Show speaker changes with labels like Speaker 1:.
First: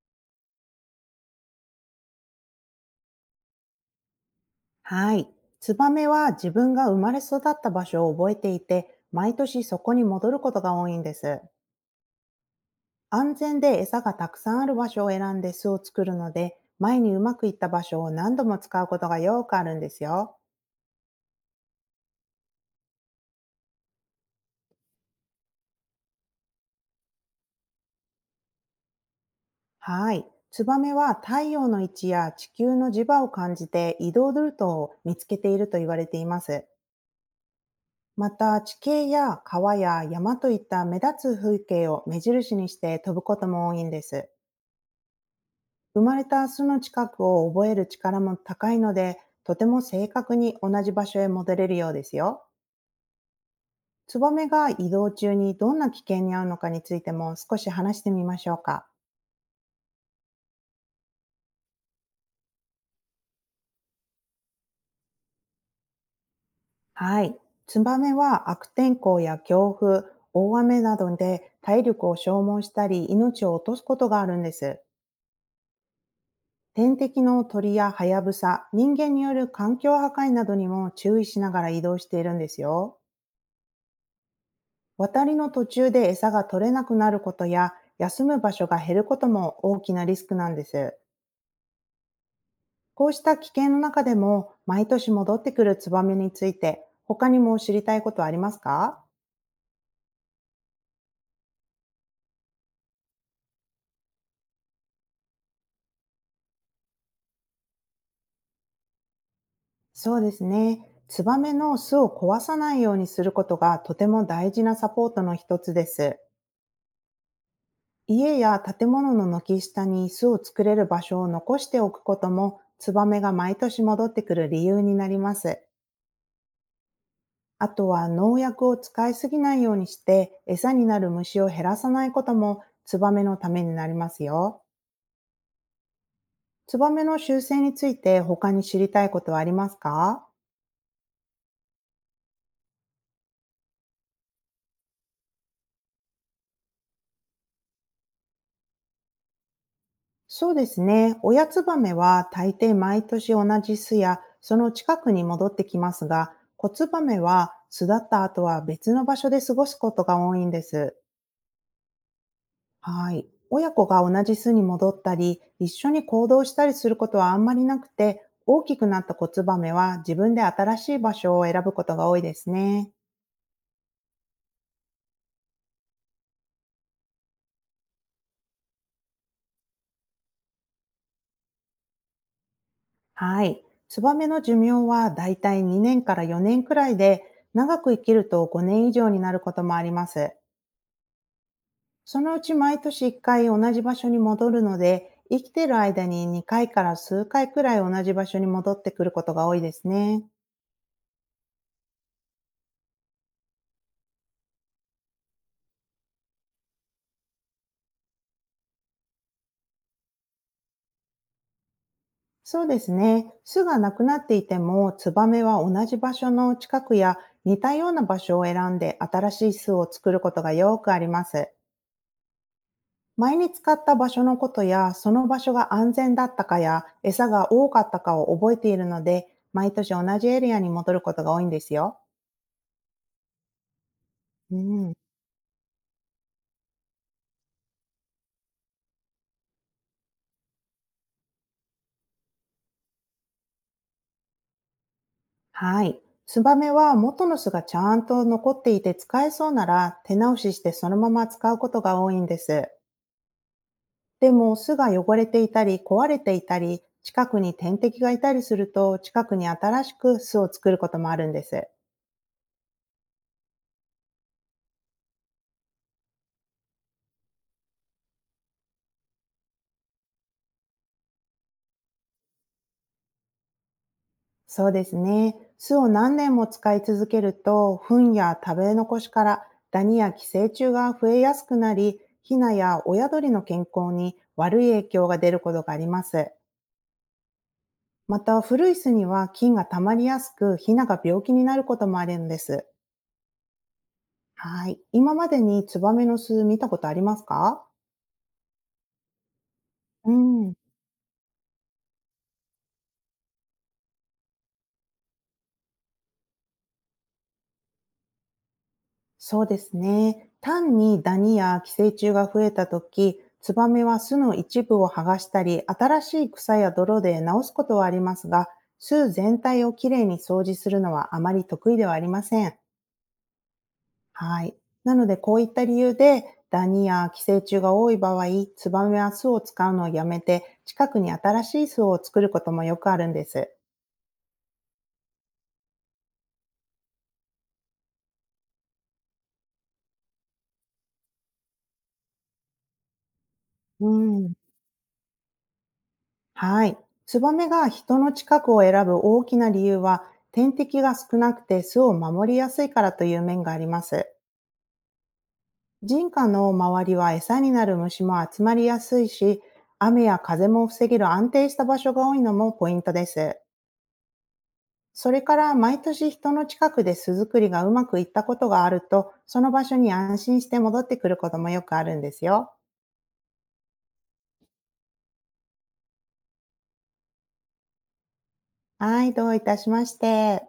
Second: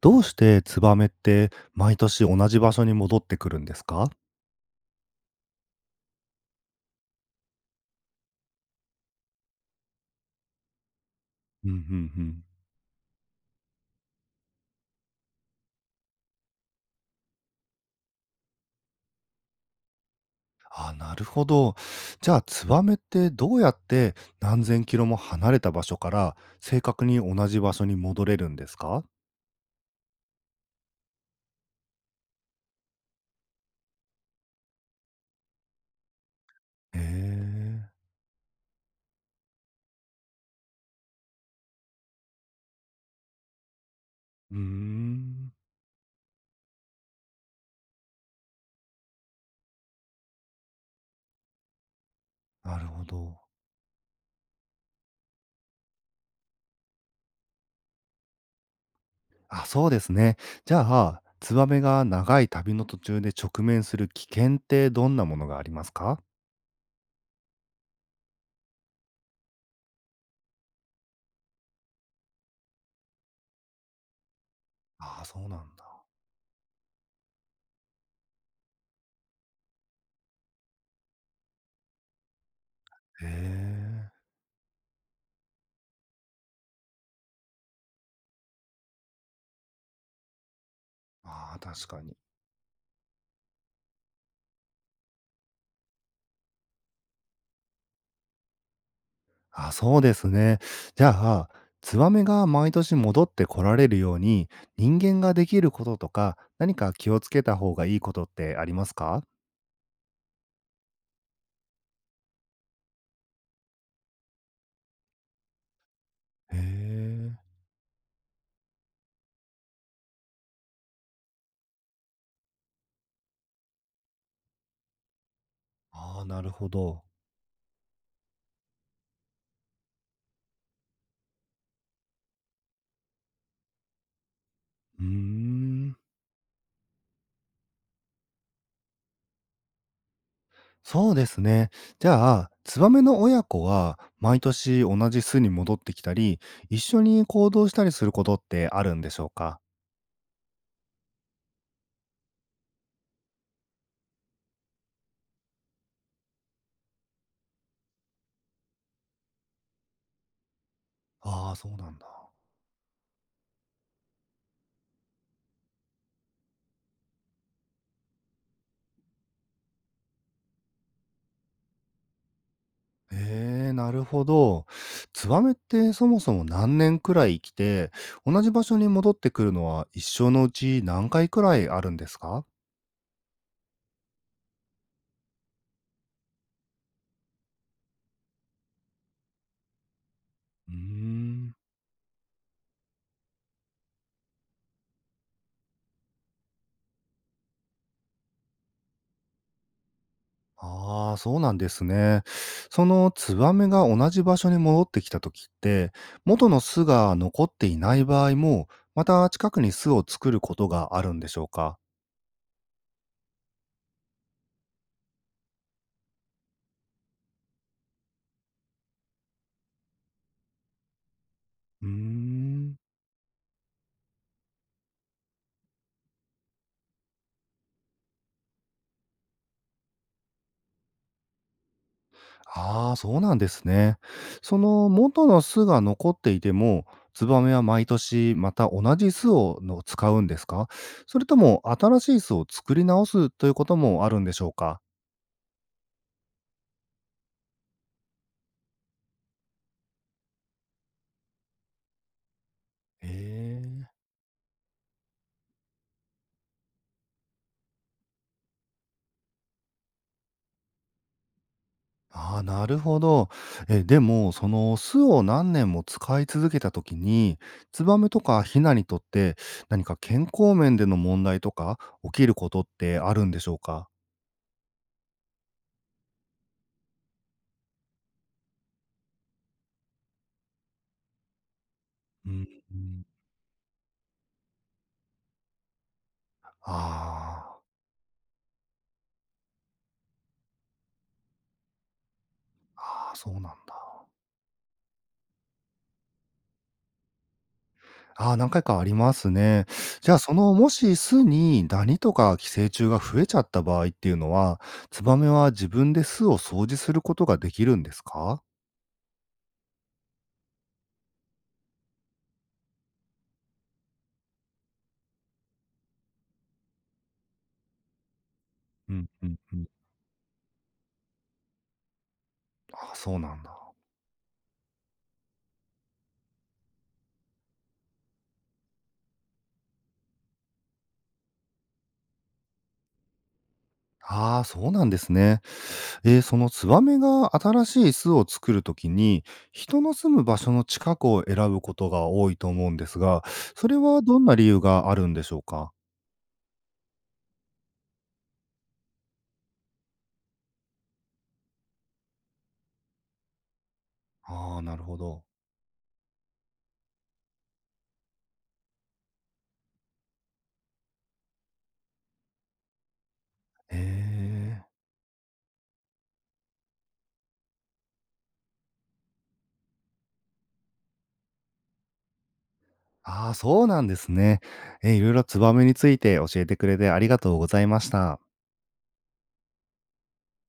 Speaker 1: どうしてツバメって毎年同じ場所に戻ってくるんですか？
Speaker 2: はい。ツバメは自分が生まれ育った場所を覚えていて、毎年そこに戻ることが多いんです。
Speaker 1: うんうんうん。
Speaker 2: 安全で餌がたくさんある場所を選んで巣を作るので、前にうまくいった場所を何度も使うことがよくあるんですよ。
Speaker 1: あ、なるほど。じゃあツバメってどうやって何千キロも離れた場所から正確に同じ場所に戻れるんですか？
Speaker 2: はい。ツバメは太陽の位置や地球の磁場を感じて移動ルートを見つけていると言われています。
Speaker 1: へえ。
Speaker 2: また、地形や川や山といった目立つ風景を目印にして飛ぶことも多いんです。
Speaker 1: うーん。
Speaker 2: 生まれた巣の近くを覚える力も高いので、とても正確に同じ場所へ戻れるようですよ。
Speaker 1: なるほど。
Speaker 2: ツバメが移動中にどんな危険に遭うのかについても少し話してみましょうか。
Speaker 1: あ、そうですね。じゃあツバメが長い旅の途中で直面する危険ってどんなものがありますか？
Speaker 2: はい。ツバメは悪天候や強風、大雨などで体力を消耗したり命を落とすことがあるんです。
Speaker 1: ああ、そうなんだ。
Speaker 2: 天敵の鳥やハヤブサ、人間による環境破壊などにも注意しながら移動しているんですよ。
Speaker 1: へえ。
Speaker 2: 渡りの途中で餌が取れなくなることや、休む場所が減ることも大きなリスクなんです。
Speaker 1: ああ、確かに。
Speaker 2: こうした危険の中でも、毎年戻ってくるツバメについて、他にも知りたいことはありますか？
Speaker 1: あ、そうですね。じゃあ、ツバメが毎年戻って来られるように、人間ができることとか、何か気をつけた方がいいことってありますか？
Speaker 2: そうですね。ツバメの巣を壊さないようにすることがとても大事なサポートの一つです。
Speaker 1: へえ。
Speaker 2: 家や建物の軒下に巣を作れる場所を残しておくことも、ツバメが毎年戻ってくる理由になります。
Speaker 1: ああ、なるほど。
Speaker 2: あとは、農薬を使いすぎないようにして餌になる虫を減らさないこともツバメのためになりますよ。
Speaker 1: うーん。
Speaker 2: ツバメの習性について他に知りたいことはありますか？
Speaker 1: そうですね。じゃあ、ツバメの親子は毎年同じ巣に戻ってきたり、一緒に行動したりすることってあるんでしょうか？
Speaker 2: そうですね。親ツバメは大抵毎年同じ巣やその近くに戻ってきますが、子ツバメは巣立った後は別の場所で過ごすことが多いんです。
Speaker 1: ああー、そうなんだ。
Speaker 2: はい。親子が同じ巣に戻ったり、一緒に行動したりすることはあんまりなくて、大きくなった子ツバメは自分で新しい場所を選ぶことが多いですね。
Speaker 1: へえ、なるほど。ツバメってそもそも何年くらい生きて、同じ場所に戻ってくるのは一生のうち何回くらいあるんですか？
Speaker 2: はい。ツバメの寿命はだいたい2年から4年くらいで、長く生きると5年以上になることもあります。
Speaker 1: うーん。
Speaker 2: そのうち毎年1回同じ場所に戻るので、生きている間に2回から数回くらい同じ場所に戻ってくることが多いですね。
Speaker 1: ああ、そうなんですね。そのツバメが同じ場所に戻ってきた時って、元の巣が残っていない場合も、また近くに巣を作ることがあるんでしょうか？
Speaker 2: そうですね。巣がなくなっていても、ツバメは同じ場所の近くや似たような場所を選んで新しい巣を作ることがよくあります。
Speaker 1: うーん。
Speaker 2: 前に使った場所のことや、その場所が安全だったかや、餌が多かったかを覚えているので、毎年同じエリアに戻ることが多いんですよ。
Speaker 1: ああ、そうなんですね。
Speaker 2: う
Speaker 1: その
Speaker 2: ん。
Speaker 1: 元の巣が残っていても、ツバメは毎年また同じ巣をの使うんですか？それとも新しい巣を作り直すということもあるんでしょうか？
Speaker 2: はい。ツバメは元の巣がちゃんと残っていて使えそうなら、手直ししてそのまま使うことが多いんです。
Speaker 1: ええ。
Speaker 2: でも、巣が汚れていたり壊れていたり、近くに天敵がいたりすると、近くに新しく巣を作ることもあるんです。
Speaker 1: ああ、なるほど。え、でも、その巣を何年も使い続けたときに、ツバメとかヒナにとって何か健康面での問題とか起きることってあるんでしょうか？
Speaker 2: そうですね。巣を何年も使い続けると、糞や食べ残しからダニや寄生虫が増えやすくなり、
Speaker 1: う
Speaker 2: ヒ
Speaker 1: ん
Speaker 2: ナ
Speaker 1: う
Speaker 2: や
Speaker 1: ん。
Speaker 2: 親鳥の健康に悪い影響が出ることがあります。
Speaker 1: あ。
Speaker 2: また、古い巣には菌が溜まりやすく、ヒナが病気になることもあるんです。
Speaker 1: あそうなんだ。
Speaker 2: はい。今までにツバメの巣見たことありますか？
Speaker 1: ああ、何回かありますね。
Speaker 2: う
Speaker 1: じゃあ、その、
Speaker 2: ん。
Speaker 1: もし巣にダニとか寄生虫が増えちゃった場合っていうのは、ツバメは自分で巣を掃除することができるんですか？
Speaker 2: そうですね。単にダニや寄生虫が増えたとき、ツバメは巣の一部を剥がしたり、新しい草や泥で直すことはありますが、
Speaker 1: う
Speaker 2: 巣
Speaker 1: んうん
Speaker 2: 全
Speaker 1: う
Speaker 2: 体
Speaker 1: ん。
Speaker 2: をきれいに掃除するのはあまり得意ではありません。
Speaker 1: ああ、そうなんだ。
Speaker 2: はい。なので、こういった理由で、ダニや寄生虫が多い場合、ツバメは巣を使うのをやめて、近くに新しい巣を作ることもよくあるんです。
Speaker 1: ああ、そうなんですね。えーそのツバメが新しい巣を作るときに、人の住む場所の近くを選ぶことが多いと思うんですが、それ
Speaker 2: う
Speaker 1: はどん
Speaker 2: ん。
Speaker 1: な理由があるんでしょうか？
Speaker 2: はい。ツバメが人の近くを選ぶ大きな理由は、天敵が少なくて巣を守りやすいからという面があります。
Speaker 1: ああー、なるほど。
Speaker 2: 人家の周りは餌になる虫も集まりやすいし、雨や風も防げる安定した場所が多いのもポイントです。
Speaker 1: へえ。
Speaker 2: それから、毎年人の近くで巣作りがうまくいったことがあると、その場所に安心して戻ってくることもよくあるんですよ。
Speaker 1: ああ、そうなんですね。え、いろいろツバメについて教えてくれてありがとうございました。
Speaker 2: はい、どういたしまして。